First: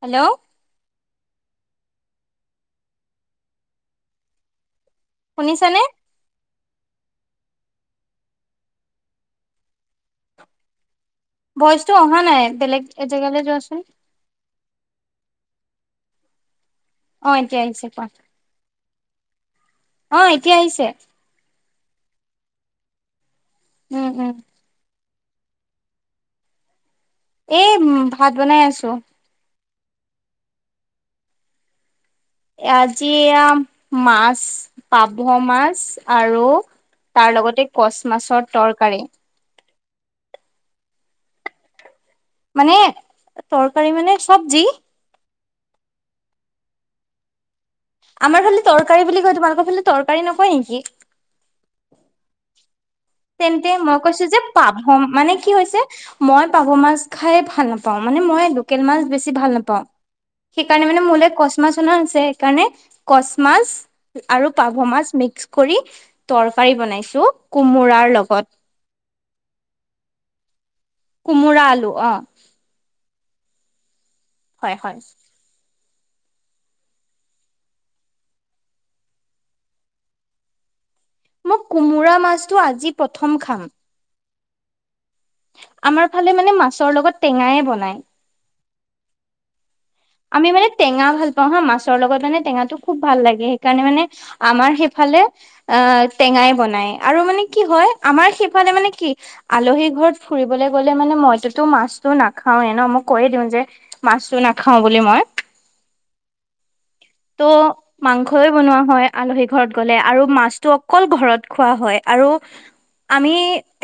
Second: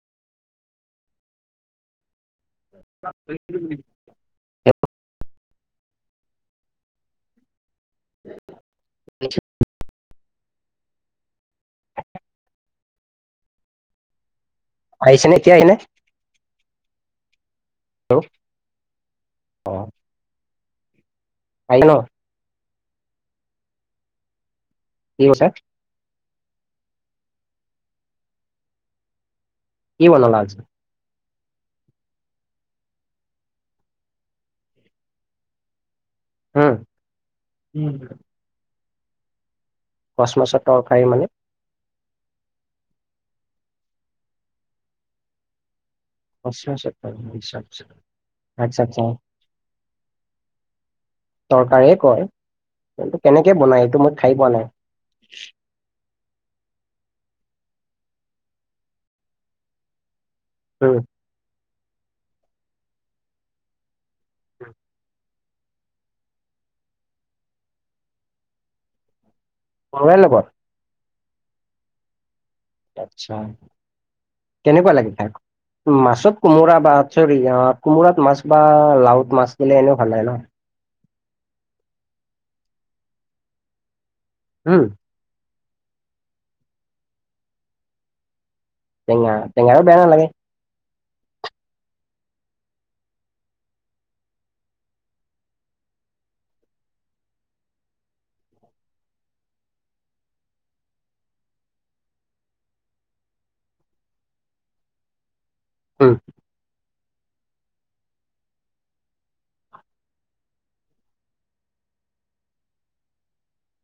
Hello [inaudible] শুনিছে নে? নি [inaudible] ভইচটো অহা নাই বেলেগ এজেগালৈ যোৱাচোন। আহিছে নে এতিয়া আহিলনে? অ, এতিয়া আহিছে কোৱা। অ, এতিয়া আহিছে। আহিলে ন? উম, উম। কি কইছে? এ ভাত বনাই আছোঁ। কি বনালা আজি? আজি আ মাছ পাভ মাছ। আৰু তাৰ লগতে উম কচ মাছৰ তৰকাৰী। কচ মাছৰ তৰকাৰী মানে? মানে তৰকাৰী মানে চবজি। [unintelligible] আমাৰ ফালে আচ্ছা আচ্ছা তৰকাৰী বুলি কয় তোমালোকৰ ফালে তৰকাৰী নকয় নেকি? তৰকাৰীয়ে কয়। কিন্তু কেনেকে তেন্তে বনাই মই এইটো কৈছোঁ খাই যে পোৱা নাই পাভ মানে কি হৈছে মই পাভ মাছ খাই ভাল ভাল‌ নাপাওঁ মানে মই লোকেল মাছ বেছি ভাল নাপাওঁ সেইকাৰণে উম মানে মোলে কচ মাছ মাছ আছে সেইকাৰণে কচ মাছ আৰু পাভ মাছ মিক্স। কৰি তৰকাৰী বনাইছোঁ কোমোৰাৰ লগত। কোমোৰাৰ লগত। কোমোৰা আলু অ। আচ্ছা হয় কেনেকুৱা হয় লাগে তাক। মাছত কোমোৰা বা চৰি কোমোৰাত মাছ বা লাওত মাছ দিলে এনেও ভাল লাগে ন। মোক কোমোৰা মাছটো আজি প্ৰথম খাম। হম আমাৰ ফালে মানে মাছৰ লগত টেঙাই বনায়। টেঙা? টেঙাও বেয়া নালাগে। আমি মানে টেঙা ভাল পাওঁ হা। মাছৰ লগত মানে টেঙাটো খুব ভাল লাগে। সেইকাৰণে মানে আমাৰ সেইফালে অ টেঙাই বনায় আৰু মানে কি হয় আমাৰ সেইফালে মানে কি আলহী ঘৰত ফুৰিবলে গ লে মানে মইটোতো মাছটো নাখাওৱে ন। মই কৈয়ে দিওঁ যে মাছটো নাখাওঁ বুলি মই। ও। ত' মাংসই বনোৱা হয় আলহী ঘৰত গ'লে আৰু মাছটো অকল ঘৰত খোৱা হয়। আৰু আমি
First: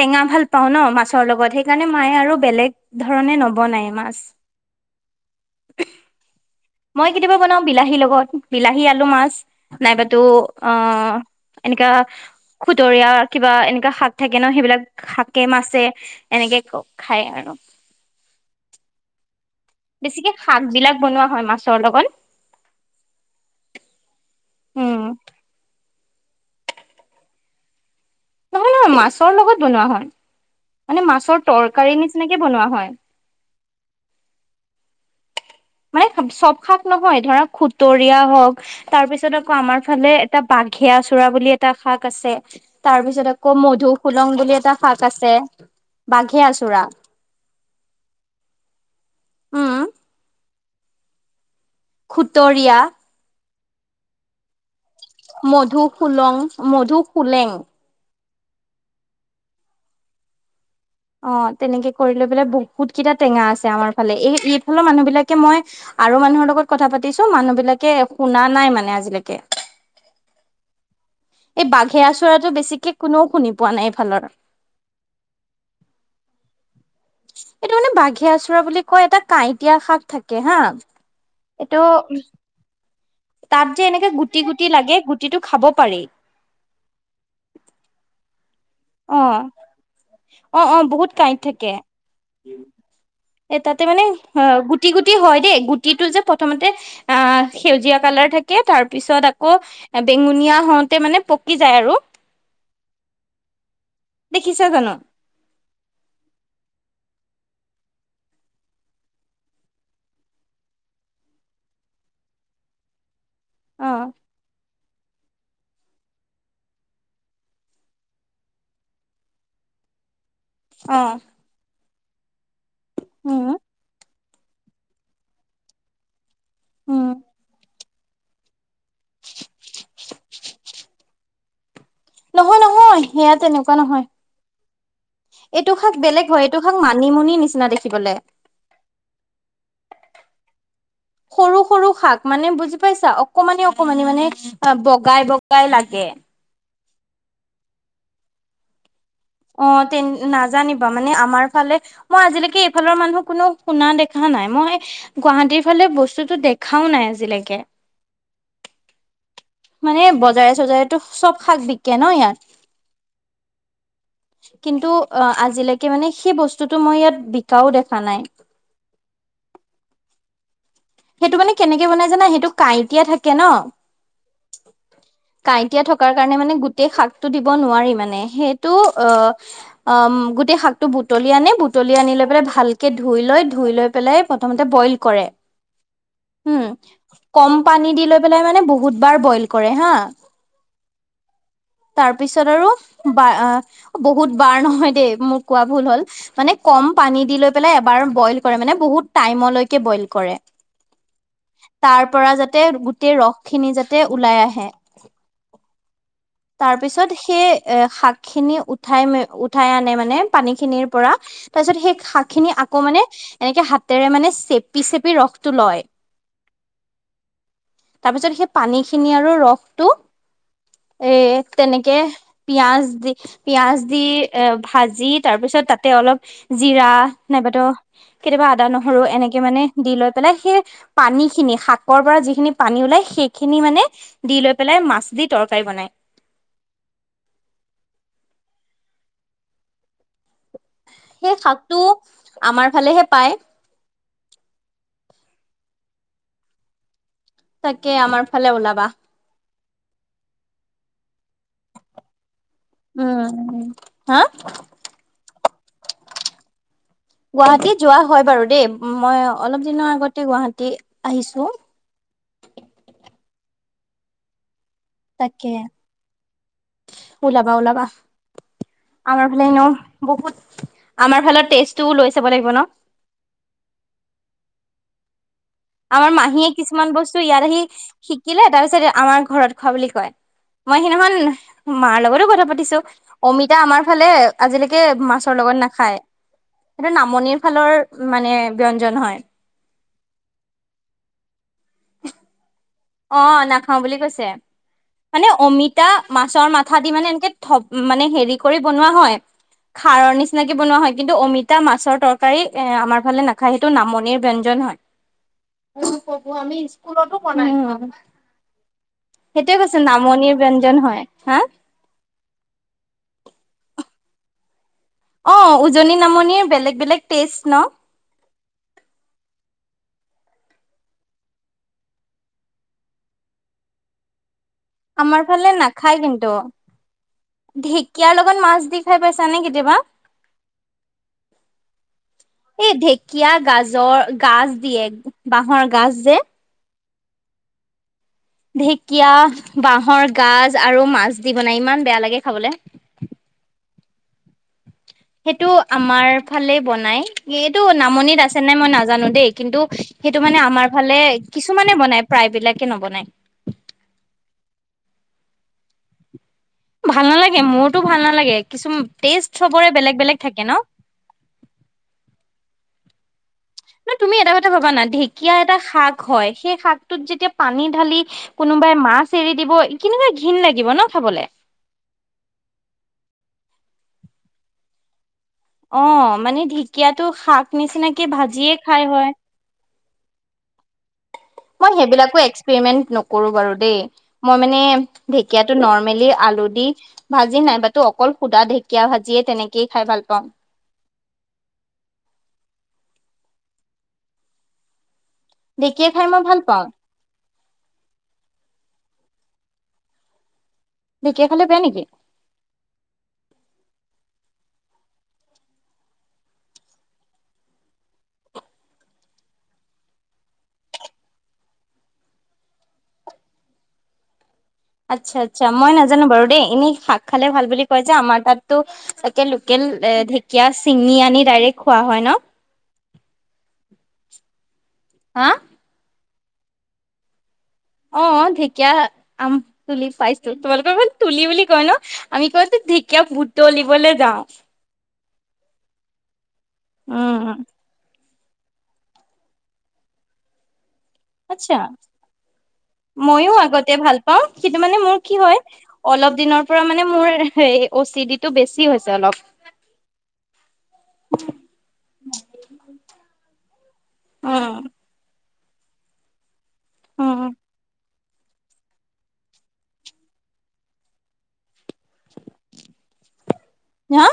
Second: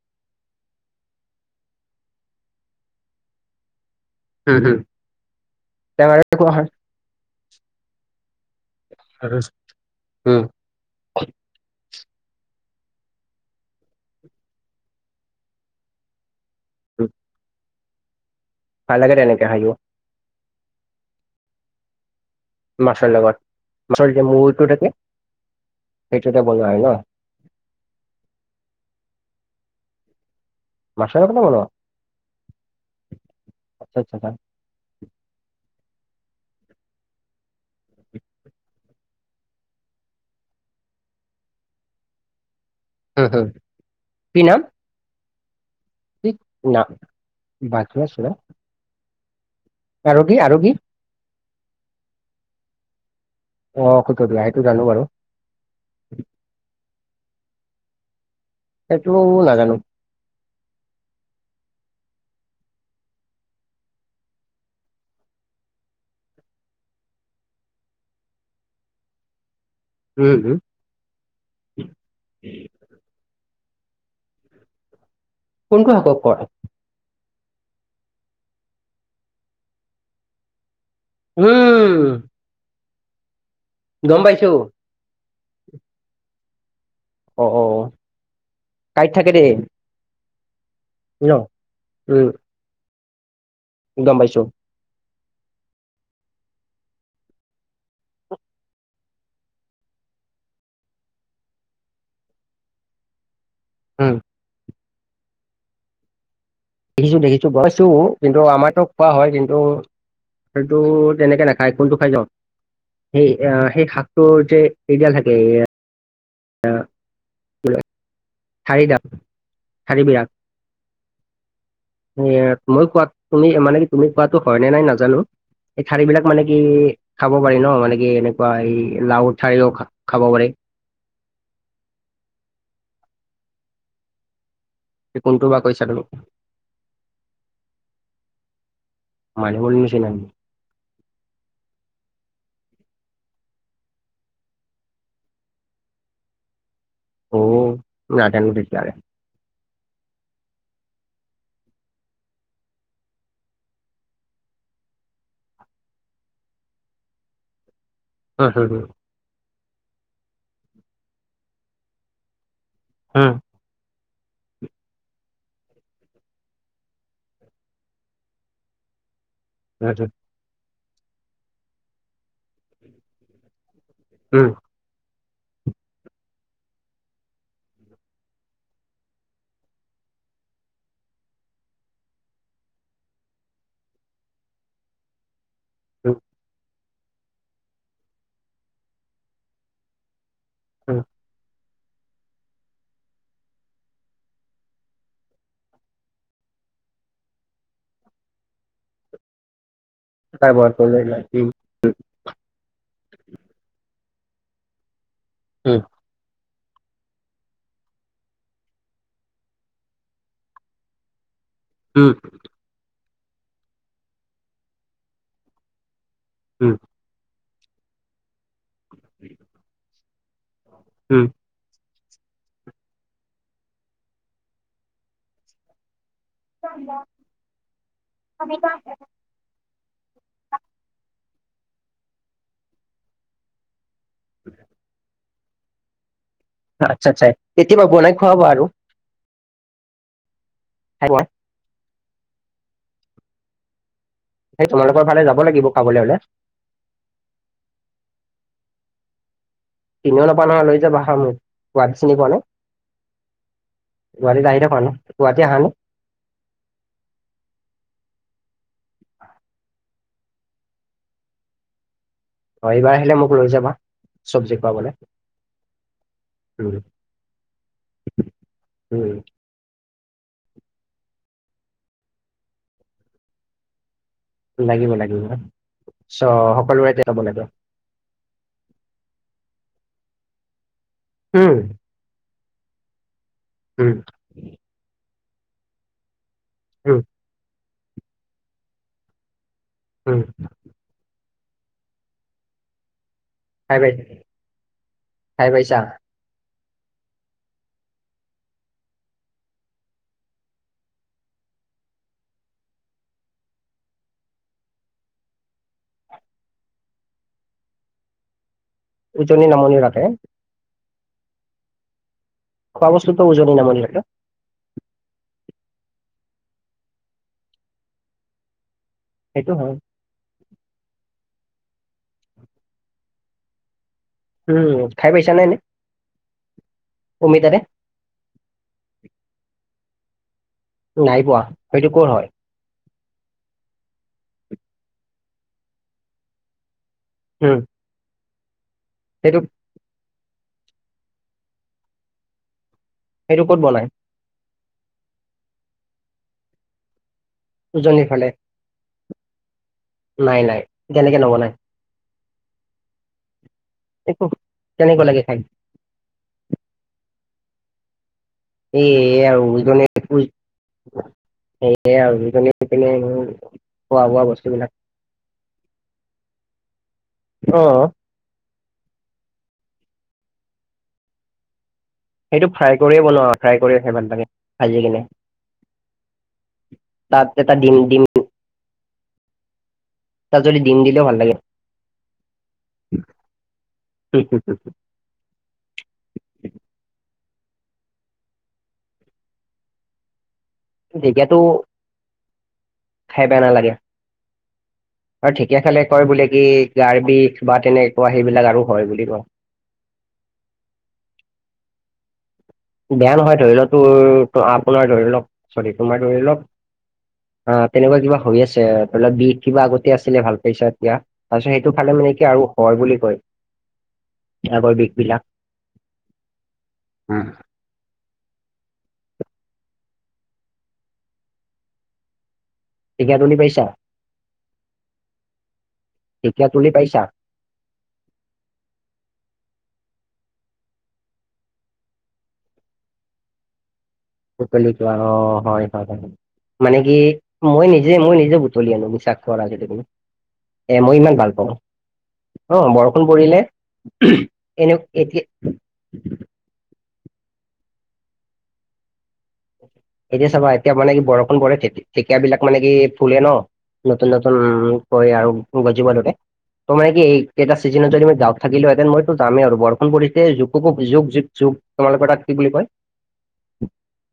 টেঙা ভাল পাওঁ ন মাছৰ লগত। সেইকাৰণে মায়ে আৰু বেলেগ ধৰণে নবনায় মাছ। উম, উম। ত এনেকুৱা হয়। মই কেতিয়াবা বনাও বিলাহীৰ লগত। বিলাহী, আলু, মাছ নাইবাতো উম অ এনেকা খুতৰীয়া কিবা এনেকা শাক থাকে ন? সেইবিলাক শাকে, মাছে এনেকে ক খায় আৰু। [unintelligible] বেছিকে শাক বিলাক বনোৱা হয় মাছৰ লগত। মাছৰ লগত, মাছৰ যেতিয়া মূৰটো থাকে। উম সেইটোতে বনোৱা হয় ন? নহয়, নহয়। মাছৰ লগত বনোৱা হয়। মানে মাছৰ পৰা বনোৱা তৰকাৰী নিচিনাকে বনোৱা হয়। আচ্ছা আচ্ছা আচ্ছা। মানে [inaudible] চব শাক নহয়। ধৰা খুতৰীয়া হওঁক তাৰ পিছত আকৌ আমাৰ ফালে এটা বাঘে চ ৰা বুলি এটা শাক আছে। তাৰ হুম পিছত হুম আকৌ মধুসোলং বুলি এটা শাক আছে। বাঘে আচোৰা কিনা বাঘে আঁচোৰা? উম খুতৰীয়া। অ খুতৰিয়া সেইটো। জানো বাৰু মধু সুলং মধুসলেং। সেইটো নাজানো অ [inaudible] তেনেকে কৰি লৈ পেলাই বহুত কেইটা টেঙা আছে আমাৰ ফালে এই এইফালৰ মানুহ বিলাকে মই আৰু মানুহৰ লগত কথা পাতিছো মানুহ বিলাকে শুনা নাই মানে আজিলৈকে উম উম এই বাঘেৰা চৰাটো বেছিকে কোনেও শুনি পোৱা নাই এইফালৰ। কোনটো শাকক কয়? এইটো মানে বাঘে আচৰা বুলি কয়। এটা কাঁইটীয়া শাক থাকে হা। এইটো উম তাত যে এনেকে গম গুটি, পাইছো গুটি লাগে। গুটিটো খাব পাৰি। অ-অ কাইট থাকে দেই। অ-অ বহুত ন কাঁইট থাকে। উম এ তাতে মানে গম পাইছো অ গুটি গুত গুটি হই দেই। গুটিটো যে প্ৰথমতে সেউজীয়া কালাৰ থাকে। তাৰ পাছত আকৌ বেঙুনীয়া হওঁতে মানে পকি যায় আৰু। [inaudible] উম দেখিছা জানো? দেখিছো, দেখিছো। বনাইছো কিন্তু আমাৰতো খোৱা হয়। কিন্তু আলটো তেনেকে নাখায় কোনটো খাই [unintelligible] সেই সেই অ শাকটোৰ যে এইডাল থাকে [unintelligible] ঠাৰিডাল, ঠাৰিবিলাক। অ। এ মই কোৱাত তুমি উম মানে কি তুমি কোৱাতো হয় নে নাই নাজানো। এই ঠাৰি বিলাক মানে কি উম খাব পাৰি ন? মানে কি এনেকুৱা এই লাও ঠাৰিও খ খাব পাৰি। নহয়, নহয়। সেয়া তেনেকুৱা নহয়। কোনটো বা এইটো কৈছা শাক তুমি বেলেগ হয় এইটো শাক মানিমুনি নিচিনা দেখিবলে মানিমুনি নিচিনা নি সৰু সৰু শাক মানে বুজি পাইছা অকমানি অকমানি মানে বগাই বগাই লাগে এ অ নাজানো তেতিয়াহলে অ তে নাজানিবা মানে আমাৰ ফালে মই আজিলৈকে এইফালৰ মানুহ কোনো শুনা দেখা নাই মই গুৱাহাটীৰ ফালে বস্তুটো দেখাও নাই আজিলৈকে হয় হয় হয় মানে বজাৰে চজাৰেতো চব শাক বিকে ন ইয়াত হুম কিন্তু আজিলৈকে মানে সেই বস্তুতটো মই ইয়াত বিকাও দেখা নাই সেইটোত সেইটো মানে কেনেকে বনাই জানা সেইটো কাঁইটিয়া থাকে ন উম কাঁইটীয়া থকাৰ কাৰনে মানে গোটেই শাকটো দিব নোৱাৰি মানে সেইটো গোটেই শাকটো বুটলি আনে বুটলি আনি লৈ পেলাই ভালকৈ ধুই লৈ ধুই লৈ পেলাই প্ৰথমতে বইল কৰে উম কম পানী দি লৈ পেলাই মানে বহুতবাৰ বইল কৰে হা উ তাৰপিছত আৰু বা বহুত বাৰ নহয় দেই মোৰ কোৱা ভুল হ'ল মানে কম পানী দি লৈ পেলাই এবাৰ বইল কৰে মান বহুত টাইমলৈকে বইল কৰে তাৰ পৰা যাতে [unintelligible] গোটেই ৰস খিনি যাতে ওলাই আহে উম তাৰ পিছত সেই এ শাক খিনি উঠাই মে উঠাই আনে মানে পানীখিনিৰ পৰা। তাৰপিছত সেই উম, শাক খিনি আকৌ মানে এনেকে হাতেৰে মানে চেপি চেপি ৰসটো লয়। উম। তাৰ পিছত সেই পানী খিনি আৰু ৰসটো এ উম। তেনেকে পিয়াজ দি পিয়াজ দি এ ভাজি তাৰ পিছত তাতে অলপ জিৰা নাইবাতো কেতিয়াবা আদা নহৰু এনেকে মানে দি লৈ পেলাই সেই পানী খিনি শাকৰ পৰা যিখিনি পানী ওলাই সেইখিনি মানে দি লৈ পেলাই মাছ দি তৰকাৰী বনাই। আচ্ছা, আচ্ছা কেতিয়াবা বনাই খোৱাবা আৰু। খাই পোৱা। সেই শাকটো আমাৰ ফালেহে পায়। হে তোমালোকৰ ফালে যাব লাগিব খাবলৈ হলে। তাকে আমাৰ ফালে ওলাবা। চিনিও নাপাও নহয় লৈ যাবা ম সোৱাদ চিনি পোৱা নাই। উম হা গুৱাহাটী আহি থাক এনো গুৱাহাটী আহা নে? গুৱাহাটী যোৱা হয় বাৰু দেই মই অলপ দিনৰ আগতে গুৱাহাটী আহিছো। অ এইবাৰ আহিলে মোক লৈ যাবা চবজেক্ট। তাকে। উম ওলাবা ওলাবা। আমাৰ উম ফালে এনেও বহুত আমাৰ ফালৰ তেজটোও লৈ চাব লাগিব ন। লাগিব লাগিব। আমাৰ চ মাহীয়ে কিছুমান সকলোৰে তে যাব বস্তু লাগে ইয়াত আহি শিকিলে তাৰপিছত আমাৰ ঘৰত খোৱা বুলি কয়। মই উম সিদিনাখন মাৰ লগতো কথা পাতিছো অমিতা আমাৰ উম ফালে আজিলৈকে মাছ লগত নাখায়। সেইটো উম নামনিৰ ফালৰ মানে ব্যঞ্জন হয়। উম। অ, খাই নাখাও বুলি পাইছা কৈছে। মানে খাই পাইছা অমিতা মাছৰ মা কঠা দি মানে এনেকে থপ মানে হেৰি কৰি বনোৱা হয়। খাৰৰ নিচিনাকি বনোৱা হয়। কিন্তু, অমিতা মাছৰ তৰকাৰী এ আমাৰ ফালে নাখায়। সেইটো নামনিৰ ব্যঞ্জন। হয় আমি স্কুল টো বনাই চো উজনি সেইটয়ে নামনি কৈছে ৰাখে নামনিৰ ব্যঞ্জন হয়। হা, খোৱা বস্তুটো ওজনি নামনি থাকে। অ, উজনি নামনিৰ বেলেগ বেলেগ টেষ্ট ন। সেইটো হয়। উম খাই আমাৰ পাইছা নে ফালে এনে না খায় কিন্তু। অমিতাৰে ঢেকীয়াৰ লগত মাছ দি খাই পাইছা নে কেতিয়াবা? নাই পোৱা। সেইটো কৰ হয়? এই ঢেকীয়া গাজৰ গাজ দিয়ে বাঁহৰ গাজ যে, হম। ঢেকীয়া বাহৰ গাজ আৰু মাছ দি বনাই ইমান বেয়া লাগে খাবলে। সেইটো ক'ত বনাই? সেইটো আমাৰ ফালে বনাই। এইটো উজনিৰ নামনিত ফালে আছে নাই মই নাজানো দেই কিন্তু, সেইটো নাই মানে নাই আমাৰ ফালে তেনেকে নবনাই কিছুমানে বনাই প্ৰায়বিলাক নবনায়। একো কেনেকুৱা লাগে খাই? ভাল নালাগে মোৰতো ভাল নালাগে। কিছু স টেষ্ট আৰু চবৰে উজনে বেলেগ বেলেগ থাকে ন স আৰু উজনে পিনে ন খোৱা তুমি বোৱা এটা কথা বস্তুবিলাক ভাবা না ঢেকীয়া এটা শাক হয়। সেই শাকটোত যেতিয়া পানী অ ঢালি কোনো কোনোবাই মাছ এৰি দিব কেনেকুৱা ঘৃণ লাগিব ন খাবলৈ। সেইটো ফ্ৰাই কৰিয়ে বনোৱা ফ্ৰাই কৰিয় সেই ভাল লাগে ভাজিয়ে কিনে। অ, মানে ঢেকীয়াটো তাত শাক এটা ডিম ডিম নিচিনাকে ভাজিয়ে খাই হয়। তাত যদি দিম দিলে ভাল। লাগে মই সেই বিলাকো এক্সপ্ৰেমন্ত নকৰোঁ বাৰু দেই মই মানে ধেকিয়া নৰ্মেলি আ ভাজি নাইবাতো অকল সুধা ঢেকীয়া ভাজিয়ে তেনেকেই খাই ভাল পাওঁ। ঢেকিয়াটো খাই বেয়া নালাগে। আৰু ঢেকীয়া খালে কয় খাই মই বোলে, ভাল কি পাওঁ গাৰ বিষ বা তেনেকুৱা সেইবিলাক আৰু হয় বুলি কয়। ঢেকীয়া খালে বেয়া নেকি? বেয়া নহয়, ধৰি লওক তোৰ আপোনাৰ ধৰি লওক চৰি তোমাৰ ধৰি লওক, অ তেনেকুৱা কিবা হৈ আছে, ধৰি ল বিধ কিবা আগতে আছিলে ভাল পাইছা, এতিয়া তাৰপিছত সেইটো খলে ম তেনেকে আৰু হয় বুলি কয়। আগৰ বিষ আচ্ছা বিলাক আচ্ছা, মই নাজানো বাৰু দেই, এনেই শাক খালে ভাল বুলি- কয় যে, আমাৰ তাতো তে লোকেল এ ঢেকীয়া চিঙি আনি ডাইৰেক্ট খোৱা হয় ন। ঢেকীয়া তুলি পাইছা? হা ঢেকীয়া তুলি পাইছা? অ ঢেকীয়া আম তুলি পাইছো। তোমালোকৰ ক তুলি বুলি কয় ন, আমি কওঁ - ঢেকীয়া বুটলিবলে যাওঁ বুটলি কোৱা অ হয় হয় হয়, মানে কি উম মই নিজে মই নিজে - বুতলি আনো বিশ্বাস কৰা, এ মই ইমান ভাল পাওঁ। অ বৰষুণ মইও পৰিলে আগতে ভাল পাও, কিন্তু এনে মানে মোৰ কি এতিয়া হয় অলপ দিনৰ পৰা মানে - মোৰ হ অ চি ডিটো বেছি হৈছে অলপ। এতিয়া চাবা এতিয়া মানে কি বৰষুণ পৰে ঢেকীয়া বিলাক মানে কি ফুলে ন, নতুন নতুন উম কৈ আৰু গজিব লৰে, ত মানে কি এই উম কেইটা চিজনত য- দা থাকিলেহঁতেনই যাম আৰু বৰষুণ পৰিছে জুকো যুগ যু যুগ তোমালোকে তাত কি বুলি কয় হা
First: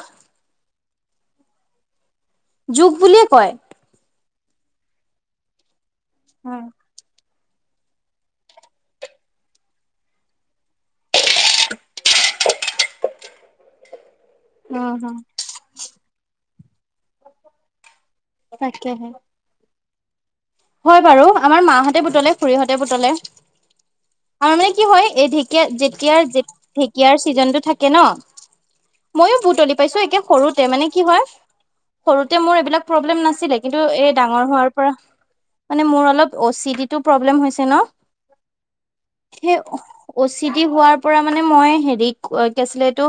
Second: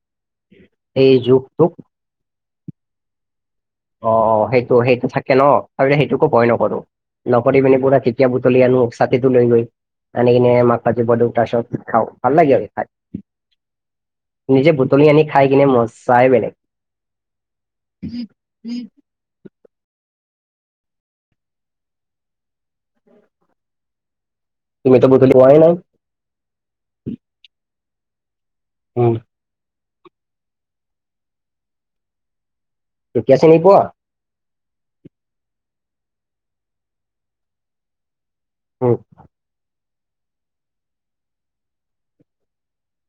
এই জুকটোক? জুক বুলিয়ে কয়। অ অ, সেইটো সেইটো থাকে ন, তাৰ সেইটোকো ভয় উম নকৰো। নকৰি পিনি পুৰা কেতিয়া বুটলি আনো, ছাতিটো লৈ গৈ আনি কিনে মাক কাতিপাটো। খাওঁ ভাল লাগিব খাই। নিজে বুটলি উম আনি খাই কিনে মজাই বেলেগ। তাকেহে। হয় বাৰু, আমাৰ মাহঁতে বুতলে খুৰীহঁতে বুতলে। আৰু মানে কি হয়, তুমিতো এই বুটলি পোৱাই ঢেকীয়া নাই যেতিয়াৰ ঢেকীয়াৰ ছিজনটো থাকে উম, ন- মইয়ো বুটলি পাইছো একে সৰুতে, মানে কি হয় সৰুতে মোৰ এইবিলাক- প্ৰব্লেম ঢেকীয়া চিনি নাছিলে, কিন্তু পোৱা এই ডাঙৰ হোৱাৰ পৰা মানে মোৰ অলপ অচি ডিটো প্ৰব্লেম হৈছে ন। উম অচিটি হোৱাৰ পৰা মানে মই হেৰি কি আছিলে এইটো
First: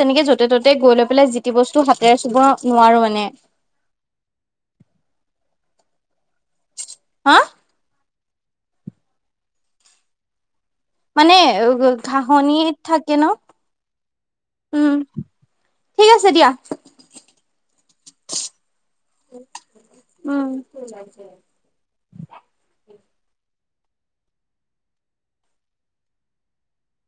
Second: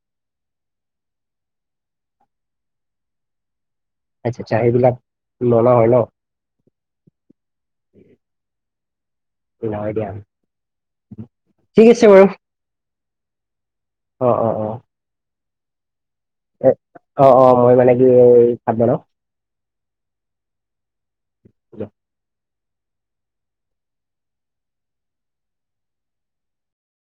তেনেকে য'তে ত'তে গৈ লৈ পেলাই যি - বস্তু হাতেৰে চুব নোৱাৰো মানে। আচ্ছা আচ্ছা এইবিলাক লনা হয় ন। হা? নাই দিয়া মানে ঠিক আছে বাৰু ঘাঁহনি থাকে ন। অ অ অ। উম ঠিক আছে দিয়া এ অ অ মই মানে কি ভাত বনাও। উম।